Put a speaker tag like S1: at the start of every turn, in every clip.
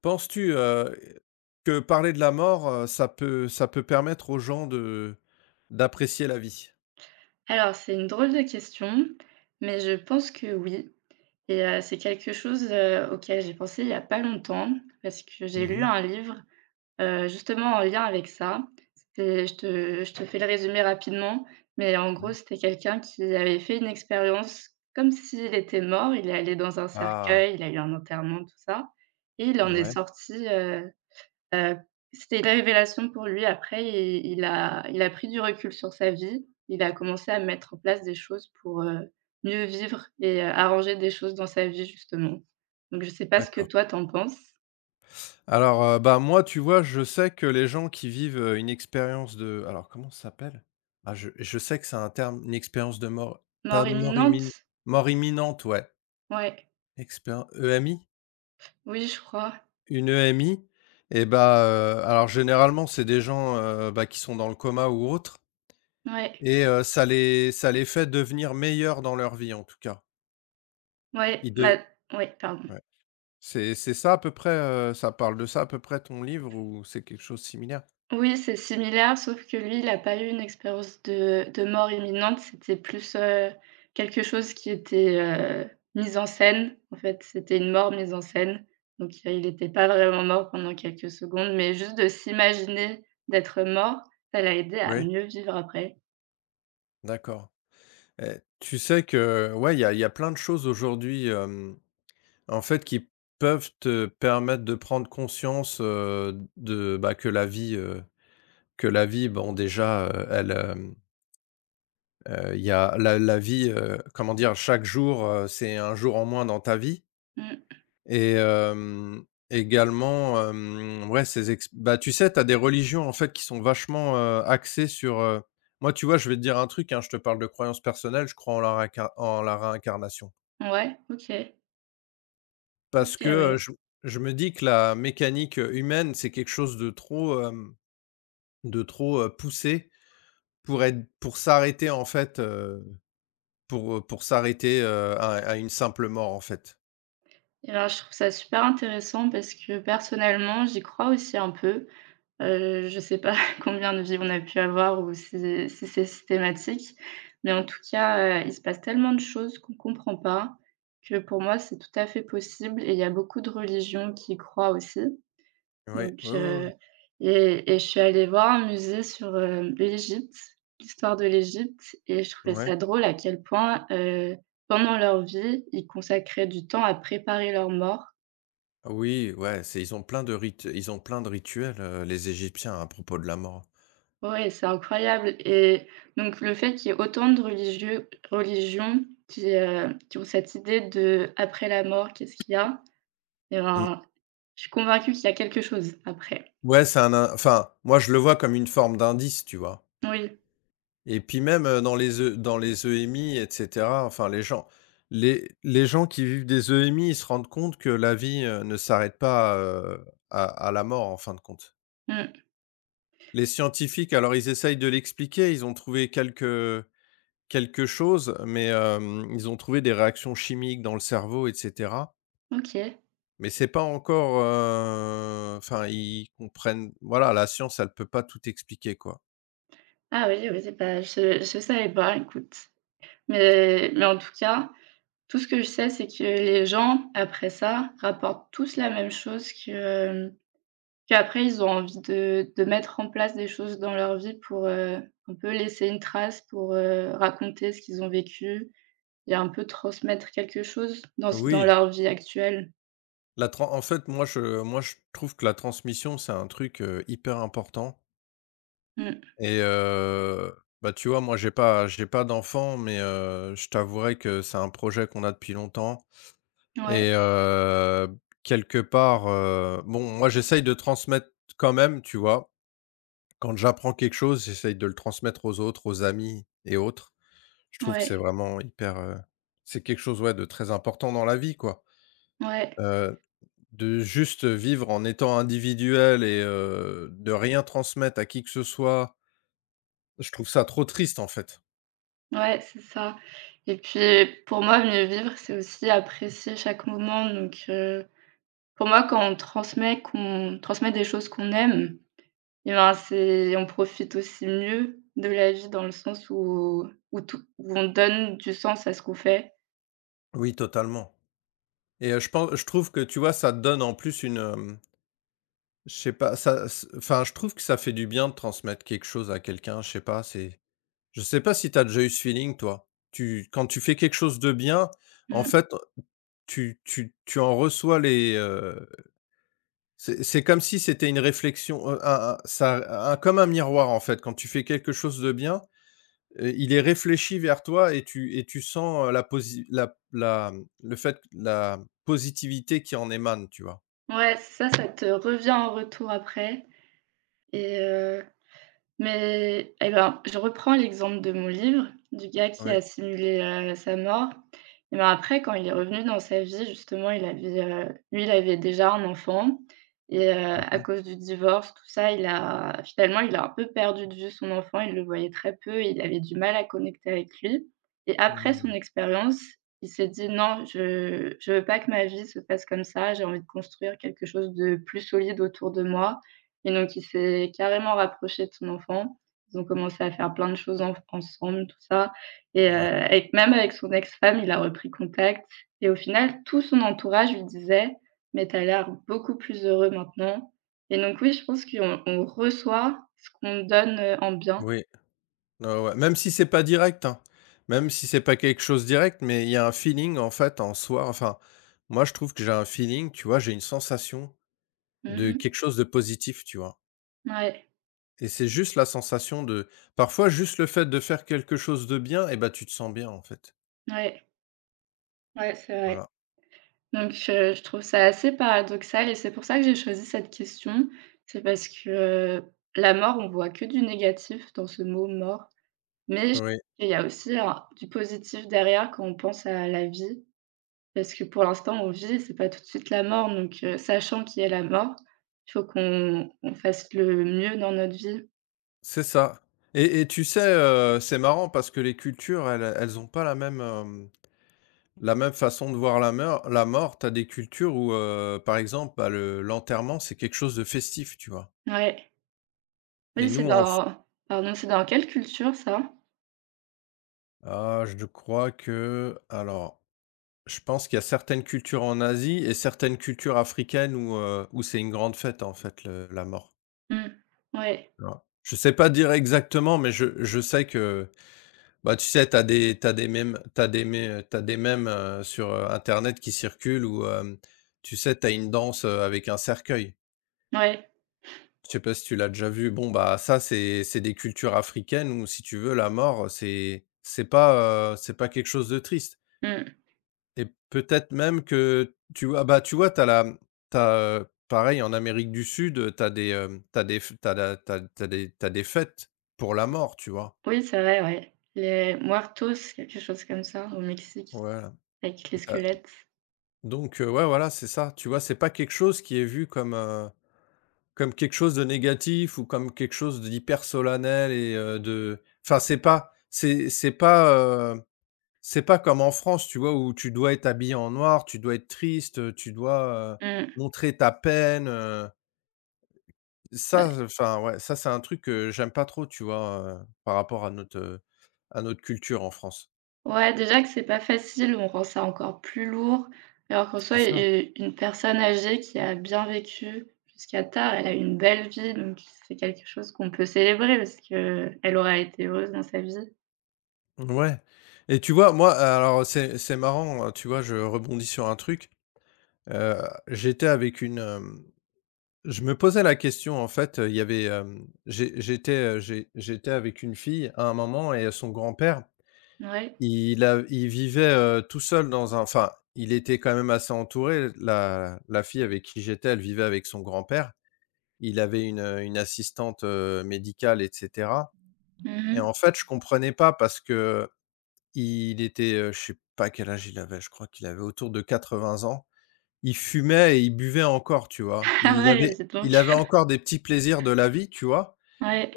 S1: Penses-tu, que parler de la mort, ça peut permettre aux gens de d'apprécier la vie?
S2: Alors, c'est une drôle de question, mais je pense que oui. Et c'est quelque chose, auquel j'ai pensé il y a pas longtemps parce que j'ai lu
S1: Mmh.
S2: un livre, justement en lien avec ça. C'était je te fais le résumé rapidement, mais en gros,
S1: Ouais.
S2: c'était quelqu'un qui avait fait une expérience comme s'il était mort. Il est allé dans un
S1: Ah,
S2: cercueil, il a eu un enterrement, tout ça et il en est
S1: ouais,
S2: sorti. Heu, C'était une révélation pour lui après et il a pris du recul sur sa vie. Il a commencé à mettre en place des choses pour, mieux vivre et arranger des choses dans sa vie justement. Donc je sais pas ce que
S1: d'accord.
S2: toi t'en penses?
S1: Moi, tu vois, je sais que les gens qui vivent, une expérience de alors comment ça s'appelle? Ah, je sais que c'est un terme, une expérience de mort, pas
S2: Mort imminente?
S1: mort imminente, ouais,
S2: Ouais.
S1: expér EMI?
S2: Oui, je crois.
S1: Une EMI et alors généralement, c'est des gens, qui sont dans le coma ou autre.
S2: Ouais.
S1: Et ça les fait devenir meilleurs dans leur vie, en tout cas.
S2: Ouais,
S1: Ils
S2: bah,
S1: de
S2: ouais, pardon.
S1: Ouais. C'est ça à peu près, ça parle de ça à peu près ton livre ou c'est quelque chose de similaire?
S2: Oui, c'est similaire, sauf que lui, il a pas eu une expérience de mort imminente. C'était plus, quelque chose qui était, mis en scène. En fait, c'était une mort mise en scène. Donc il était pas vraiment mort pendant quelques secondes, mais juste de s'imaginer d'être mort, ça l'a aidé à
S1: Oui,
S2: mieux vivre après.
S1: d'accord. Et tu sais que ouais, il y a plein de choses aujourd'hui, en fait, qui peuvent te permettre de prendre conscience, de, bah, que la vie, bon, déjà, il y a la vie, comment dire? Chaque jour, c'est un jour en moins dans ta vie.
S2: Mmh.
S1: Et également, ouais, ces ex bah, tu sais, tu as des religions, en fait, qui sont vachement, axées sur. Moi, tu vois, je vais te dire un truc, hein, je te parle de croyances personnelles, je crois en la réincarnation.
S2: Ouais, OK. OK,
S1: Parce que,
S2: ouais.
S1: je me dis que la mécanique, humaine, c'est quelque chose de trop, poussé pour s'arrêter, en fait, Pour s'arrêter, à une simple mort, en fait?
S2: Et ben, je trouve ça super intéressant parce que personnellement, j'y crois aussi un peu. Je sais pas combien de vies on a pu avoir ou si c'est systématique, mais en tout cas, il se passe tellement de choses qu'on comprend pas que pour moi, c'est tout à fait possible et il y a beaucoup de religions qui y croient aussi,
S1: Ouais,
S2: donc
S1: ouais, ouais, ouais.
S2: heu. Et je suis allée voir un musée sur, l'Égypte, l'histoire de l'Égypte et je trouvais
S1: Ouais.
S2: ça drôle à quel point, pendant leur vie, ils consacraient du temps à préparer leur mort.
S1: Ah oui, ouais, c'est ils ont plein de rites ils ont plein de rituels, les Égyptiens, à propos de la mort.
S2: Ouais, c'est incroyable et donc le fait qu'il y ait autant de religieux religions qui ont cette idée de: «Après la mort, qu'est-ce qu'il y a?» Et
S1: Mmh.
S2: ben, je suis convaincue qu'il y a quelque chose après.
S1: Ouais, c'est un in enfin, moi, je le vois comme une forme d'indice, tu vois?
S2: Oui,
S1: Et puis même, dans les EMI et cetera, enfin les gens qui vivent des EMI, ils se rendent compte que la vie, ne s'arrête pas, à la mort en fin de compte.
S2: mmh,
S1: Les scientifiques, alors ils essayent de l'expliquer, ils ont trouvé quelque chose, mais, ils ont trouvé des réactions chimiques dans le cerveau et cetera,
S2: OK.
S1: mais c'est pas encore, enfin ils comprennent voilà, la science, elle peut pas tout expliquer, quoi.
S2: Ah oui, oui, bah, je savais pas, écoute. Mais en tout cas, tout ce que je sais, c'est que les gens, après ça, rapportent tous la même chose que, euh, puis après, ils ont envie de mettre en place des choses dans leur vie pour, un peu laisser une trace, pour, raconter ce qu'ils ont vécu et un peu transmettre quelque chose dans
S1: Oui.
S2: leur vie actuelle.
S1: La tran En fait, moi, je trouve que la transmission, c'est un truc, hyper important
S2: Mmh.
S1: et bah, tu vois, moi, j'ai pas d'enfant, mais je t'avouerai que c'est un projet qu'on a depuis longtemps et
S2: Ouais,
S1: quelque part, bon, moi, j'essaye de transmettre quand même, tu vois? Quand j'apprends quelque chose, j'essaye de le transmettre aux autres, aux amis et autres. Je trouve que c'est
S2: ouais,
S1: vraiment hyper, c'est quelque chose, ouais, de très important dans la vie, quoi.
S2: ouais,
S1: Heu De juste vivre en étant individuel et de rien transmettre à qui que ce soit, je trouve ça trop triste, en fait.
S2: ouais, c'est ça et puis pour moi, mieux vivre, c'est aussi apprécier chaque moment donc pour moi, quand on transmet qu'on transmet des choses qu'on aime, eh ben, c'est on profite aussi mieux de la vie dans le sens où où tout où on donne du sens à ce qu'on fait.
S1: Oui, totalement et je pense, je trouve que, tu vois, ça donne en plus une, je sais pas, ça s enfin, je trouve que ça fait du bien de transmettre quelque chose à quelqu'un, je sais pas, c'est je sais pas si t'as déjà eu ce feeling, toi? Tu Quand tu fais quelque chose de bien, en
S2: Mmh.
S1: fait, tu en reçois les. C'est comme si c'était une réflexion, un ça un comme un miroir, en fait. Quand tu fais quelque chose de bien, il est réfléchi vers toi et tu sens, la posi la la, mmh, le fait la positivité qui en émane, tu vois?
S2: Ouais, ça te revient en retour après et heu. Mais eh ben, je reprends l'exemple de mon livre, du gars qui a
S1: Oui.
S2: simulé, sa mort et ben, après quand il est revenu dans sa vie justement, il avait, lui, il avait déjà un enfant et
S1: Mmh
S2: à
S1: mh.
S2: cause du divorce, tout ça, il a un peu perdu de vue son enfant, il le voyait très peu et il avait du mal à connecter avec lui et après son
S1: Mmh.
S2: expérience, il s'est dit: «Non, je veux pas que ma vie se passe comme ça, j'ai envie de construire quelque chose de plus solide autour de moi.» Et donc il s'est carrément rapproché de son enfant. Ils ont commencé à faire plein de choses enf ensemble, tout ça et
S1: Ouais.
S2: avec même avec son ex-femme, il a repris contact et au final, tout son entourage lui disait: «Mais tu as l'air beaucoup plus heureux maintenant.» Et donc oui, je pense qu'on on reçoit ce qu'on donne, en bien.
S1: Oui. Ouais, ouais. Même si c'est pas direct, hein. Même si c'est pas quelque chose direct, mais il y a un feeling, en fait, en soi. Enfin, moi, je trouve que j'ai un feeling, tu vois? J'ai une sensation de
S2: Mmh.
S1: quelque chose de positif, tu vois?
S2: Ouais,
S1: Et c'est juste la sensation de parfois juste le fait de faire quelque chose de bien et bah, tu te sens bien en fait.
S2: ouais, ouais, c'est vrai.
S1: Voilà.
S2: Donc je trouve ça assez paradoxal et c'est pour ça que j'ai choisi cette question. C'est parce que, la mort, on voit que du négatif dans ce mot «mort». Mais je,
S1: Oui,
S2: il y a aussi un du positif derrière quand on pense à la vie, parce que pour l'instant on vit, c'est pas tout de suite la mort donc sachant qu'il y a la mort, il faut qu'on on fasse le mieux dans notre vie.
S1: c'est ça. Et tu sais, c'est marrant parce que les cultures elles ont pas la même, la même façon de voir la mort. T'as des cultures où, par exemple, bah, le l'enterrement, c'est quelque chose de festif, tu vois?
S2: Ouais.
S1: Et
S2: Oui, c'est
S1: nous en f
S2: dans pardon, c'est dans quelle culture ça?
S1: ah je crois que alors, je pense qu'il y a certaines cultures en Asie et certaines cultures africaines où c'est une grande fête en fait le la mort.
S2: Mmh. Ouais,
S1: Alors, je sais pas dire exactement, mais je sais que, bah, tu sais, t'as des mèmes, sur, internet qui circulent où, tu sais, t'as une danse, avec un cercueil.
S2: ouais.
S1: Je sais pas si tu l'as déjà vu? Bon, bah, ça, c'est des cultures africaines où, si tu veux, la mort, c'est pas quelque chose de triste
S2: Mmh.
S1: et peut-être même que tu vois, bah, tu vois, t'as la t'as as, pareil en Amérique du Sud, tu des, hem, tu des f t'as la tu as des t'as des fêtes pour la mort, tu vois?
S2: Oui, c'est vrai, ouais. Les muertos, quelque chose comme ça au Mexique,
S1: Voilà,
S2: avec les
S1: tu
S2: squelettes.
S1: donc ouais, voilà, c'est ça. Tu vois, c'est pas quelque chose qui est vu comme quelque chose de négatif ou comme quelque chose d'hyper solennel et de enfin, heu, c'est pas comme en France, tu vois, où tu dois être habillé en noir, tu dois être triste, tu dois,
S2: Mmh.
S1: montrer ta peine, ça, enfin, ouais, ça, c'est un truc que j'aime pas trop, tu vois, par rapport à notre culture en France.
S2: Ouais, déjà que c'est pas facile, on rend ça encore plus lourd. Alors qu'en
S1: C'est
S2: soi,
S1: ça.
S2: u une personne âgée qui a bien vécu jusqu'à tard, elle a une belle vie, donc c'est quelque chose qu'on peut célébrer parce que elle aura été heureuse dans sa vie.
S1: Ouais et tu vois, moi, alors c'est marrant, hein, tu vois, je rebondis sur un truc. Heu, j'étais avec une, hem, je me posais la question, en fait, il y avait, j'étais avec une fille à un moment et son grand-père,
S2: Ouais.
S1: il vivait, tout seul dans un enfin, il était quand même assez entouré. La fille avec qui j'étais, elle vivait avec son grand-père. Il avait une assistante, médicale et cetera et
S2: Mmh.
S1: en fait, je comprenais pas parce que Il était, je sais pas quel âge il avait, je crois qu'il avait autour de 80 ans. Il fumait et il buvait encore, tu vois?
S2: Ah
S1: Il
S2: ouais,
S1: avait
S2: c'est
S1: il
S2: donc.
S1: avait encore des petits plaisirs de la vie, tu vois?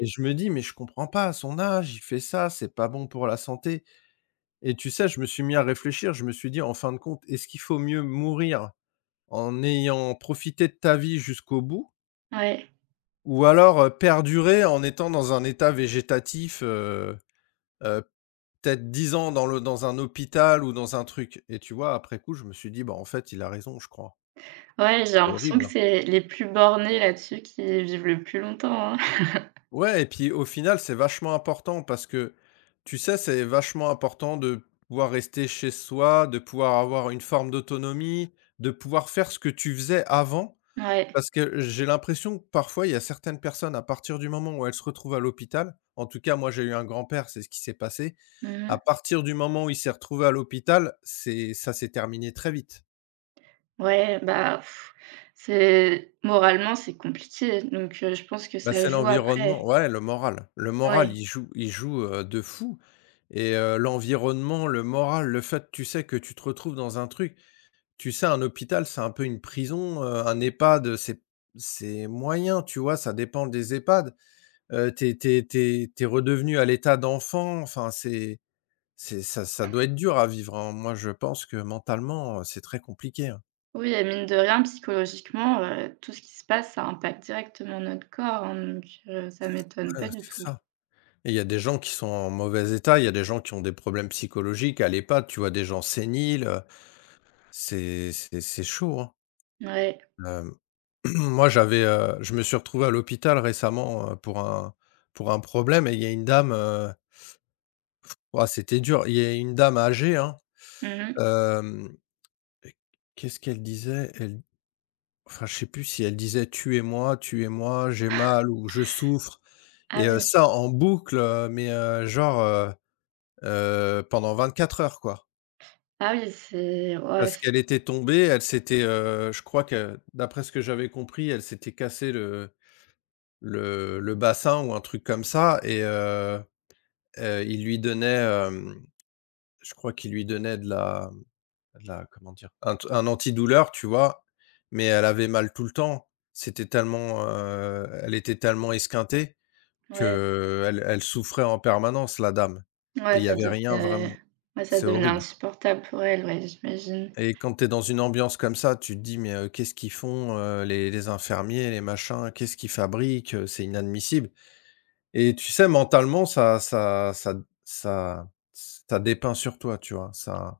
S1: Et je me dis: «Mais je comprends pas, à son âge, il fait ça, c'est pas bon pour la santé», et tu sais, je me suis mis à réfléchir, je me suis dit: «En fin de compte, est-ce qu'il faut mieux mourir en ayant profité de ta vie jusqu'au bout
S2: ouais.
S1: ou alors, perdurer en étant dans un état végétatif, heu, peut-être 10 ans dans un hôpital ou dans un truc». Et tu vois, après coup, je me suis dit: «Bah, en fait, il a raison, je crois».
S2: Ouais, j'ai
S1: C'est
S2: l'impression
S1: horrible,
S2: que
S1: hein.
S2: c'est les plus bornés là-dessus qui vivent le plus longtemps, hein.
S1: Ouais et puis, au final, c'est vachement important parce que, tu sais, c'est vachement important de pouvoir rester chez soi, de pouvoir avoir une forme d'autonomie, de pouvoir faire ce que tu faisais avant.
S2: Ouais.
S1: Parce que j'ai l'impression que, parfois, il y a certaines personnes, à partir du moment où elles se retrouvent à l'hôpital, en tout cas, moi, j'ai eu un grand-père, c'est ce qui s'est passé. À
S2: Mmh.
S1: partir du moment où il s'est retrouvé à l'hôpital, c'est ça s'est terminé très vite.
S2: Ouais, bah, pff, c'est moralement, c'est compliqué, donc je pense que
S1: Bah,
S2: ça
S1: c'est
S2: joue
S1: l'environnement,
S2: après.
S1: ouais, le moral. Le moral,
S2: Ouais.
S1: il joue, de fou et l'environnement, le moral, le fait, tu sais, que tu te retrouves dans un truc, tu sais, un hôpital, c'est un peu une prison, un EHPAD, c'est moyen, tu vois? Ça dépend des EHPAD. T'es t'es t'es es redevenu à l'état d'enfant, enfin, c'est ça ça doit être dur à vivre, hein. Moi, je pense que mentalement, c'est très compliqué, hein.
S2: Oui et mine de rien, psychologiquement, tout ce qui se passe, ça impacte directement notre corps, hein, donc ça m'étonne
S1: Ouais,
S2: pas du
S1: c'est
S2: tout.
S1: ça. Et il y a des gens qui sont en mauvais état, il y a des gens qui ont des problèmes psychologiques à l'EHPAD, tu vois? Des gens séniles, c'est chaud, hein.
S2: Ouais.
S1: Hem, moi j'avais, je me suis retrouvé à l'hôpital récemment, pour un problème et il y a une dame, ouah c'était dur. Il y a une dame âgée, hein,
S2: Mmh.
S1: hem, qu'est-ce qu'elle disait? Elle Enfin je sais plus si elle disait: «Tuez-moi, tuez-moi, j'ai mal» ou «Je souffre», et
S2: Ah oui.
S1: ça en boucle, genre, pendant 24 heures, quoi.
S2: Ah oui, c'est ouais,
S1: Parce
S2: c
S1: qu'elle était tombée, elle s'était, je crois que d'après ce que j'avais compris, elle s'était cassé le bassin ou un truc comme ça, et il lui donnait, je crois qu'il lui donnait de la comment dire? Un antidouleur, tu vois? Mais elle avait mal tout le temps. Elle était tellement esquintée
S2: ouais,
S1: que elle souffrait en permanence, la dame, et
S2: ouais,
S1: il n'y
S2: ça
S1: avait rien
S2: devenait
S1: vraiment.
S2: ouais, ça
S1: C'est
S2: devenait
S1: horrible.
S2: insupportable pour elle, ouais, j'imagine.
S1: Et quand tu es dans une ambiance comme ça, tu te dis: «Mais, qu'est-ce qu'ils font, les infirmiers, les machins? Qu'est-ce qu'ils fabriquent? C'est inadmissible», et tu sais, mentalement, ça dépeint sur toi, tu vois? Ça,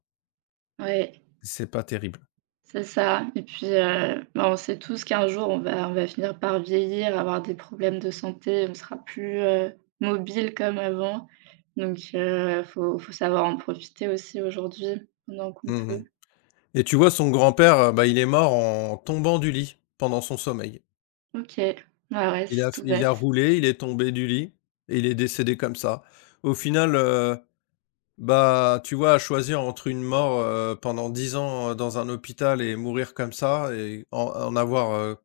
S2: Ouais,
S1: c'est pas terrible.
S2: c'est ça et puis, bah, on sait tous qu'un jour, on va finir par vieillir, avoir des problèmes de santé, on sera plus, mobile comme avant donc faut savoir en profiter aussi aujourd'hui pendant qu'on
S1: Mmh.
S2: peut.
S1: Et tu vois, son grand-père, bah, il est mort en tombant du lit, pendant son sommeil.
S2: OK. Bah, ouais,
S1: Il
S2: c'est
S1: a
S2: tout
S1: il
S2: bête.
S1: a roulé, il est tombé du lit et il est décédé comme ça. Au final, bah, tu vois, à choisir entre une mort, pendant 10 ans, dans un hôpital et mourir comme ça et en avoir,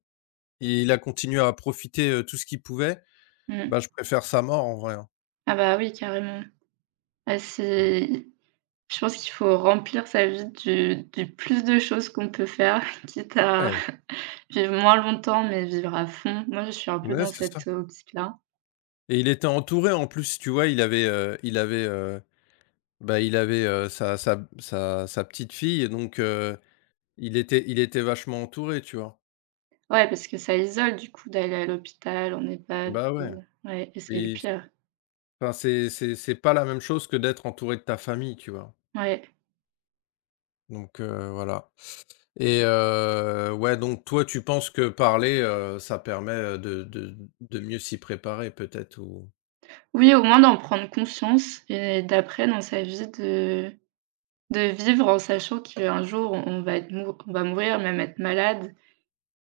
S1: il a continué à profiter, tout ce qu'il pouvait,
S2: Mmh.
S1: bah, je préfère sa mort en vrai, hein.
S2: Ah bah, oui, carrément. Ah, c'est je pense qu'il faut remplir sa vie du plus de choses qu'on peut faire, quitte à
S1: Ouais,
S2: vivre moins longtemps, mais vivre à fond. Moi, je suis un peu
S1: ouais,
S2: dans
S1: c'est ça,
S2: cette, optique-là.
S1: et il était entouré en plus, tu vois? Il avait, sa petite-fille et donc il était vachement entouré, tu vois?
S2: Ouais, parce que ça isole, du coup, d'aller à l'hôpital, en EHPAD
S1: Bah, ouais,
S2: ou ouais et c'est le
S1: et
S2: pire.
S1: enfin, c'est pas la même chose que d'être entouré de ta famille, tu vois?
S2: Ouais.
S1: Donc voilà. Et ouais, donc toi, tu penses que parler, ça permet, de mieux s'y préparer peut-être ou
S2: Oui, au moins d'en prendre conscience et d'après, dans sa vie, de vivre en sachant qu'un jour, on va être mou on va mourir, même être malade.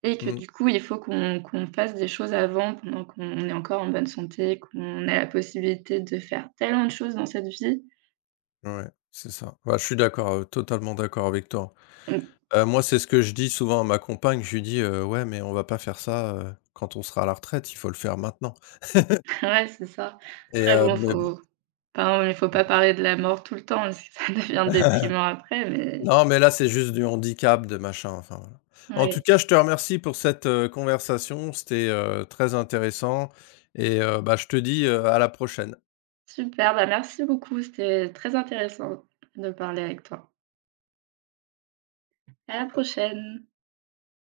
S2: Et que
S1: mmh,
S2: du coup, il faut qu'on fasse des choses avant, pendant qu'on est encore en bonne santé, qu'on ait la possibilité de faire tellement de choses dans cette vie.
S1: ouais, c'est ça. Bah, je suis d'accord, totalement d'accord avec toi.
S2: Mmh,
S1: Moi, c'est ce que je dis souvent à ma compagne, je lui dis, «Ouais, mais on va pas faire ça, quand on sera à la retraite, il faut le faire maintenant»,
S2: ouais, c'est ça.
S1: et
S2: Après bon,
S1: bon
S2: faut enfin, il faut pas parler de la mort tout le temps, parce que ça devient déprimant après, mais
S1: non, mais là, c'est juste du handicap, de machin, enfin, voilà. En tout
S2: ouais.
S1: cas, je te remercie pour cette, conversation, c'était, très intéressant et bah, je te dis, à la prochaine.
S2: Super, bah, merci beaucoup, c'était très intéressant de parler avec toi. À la prochaine.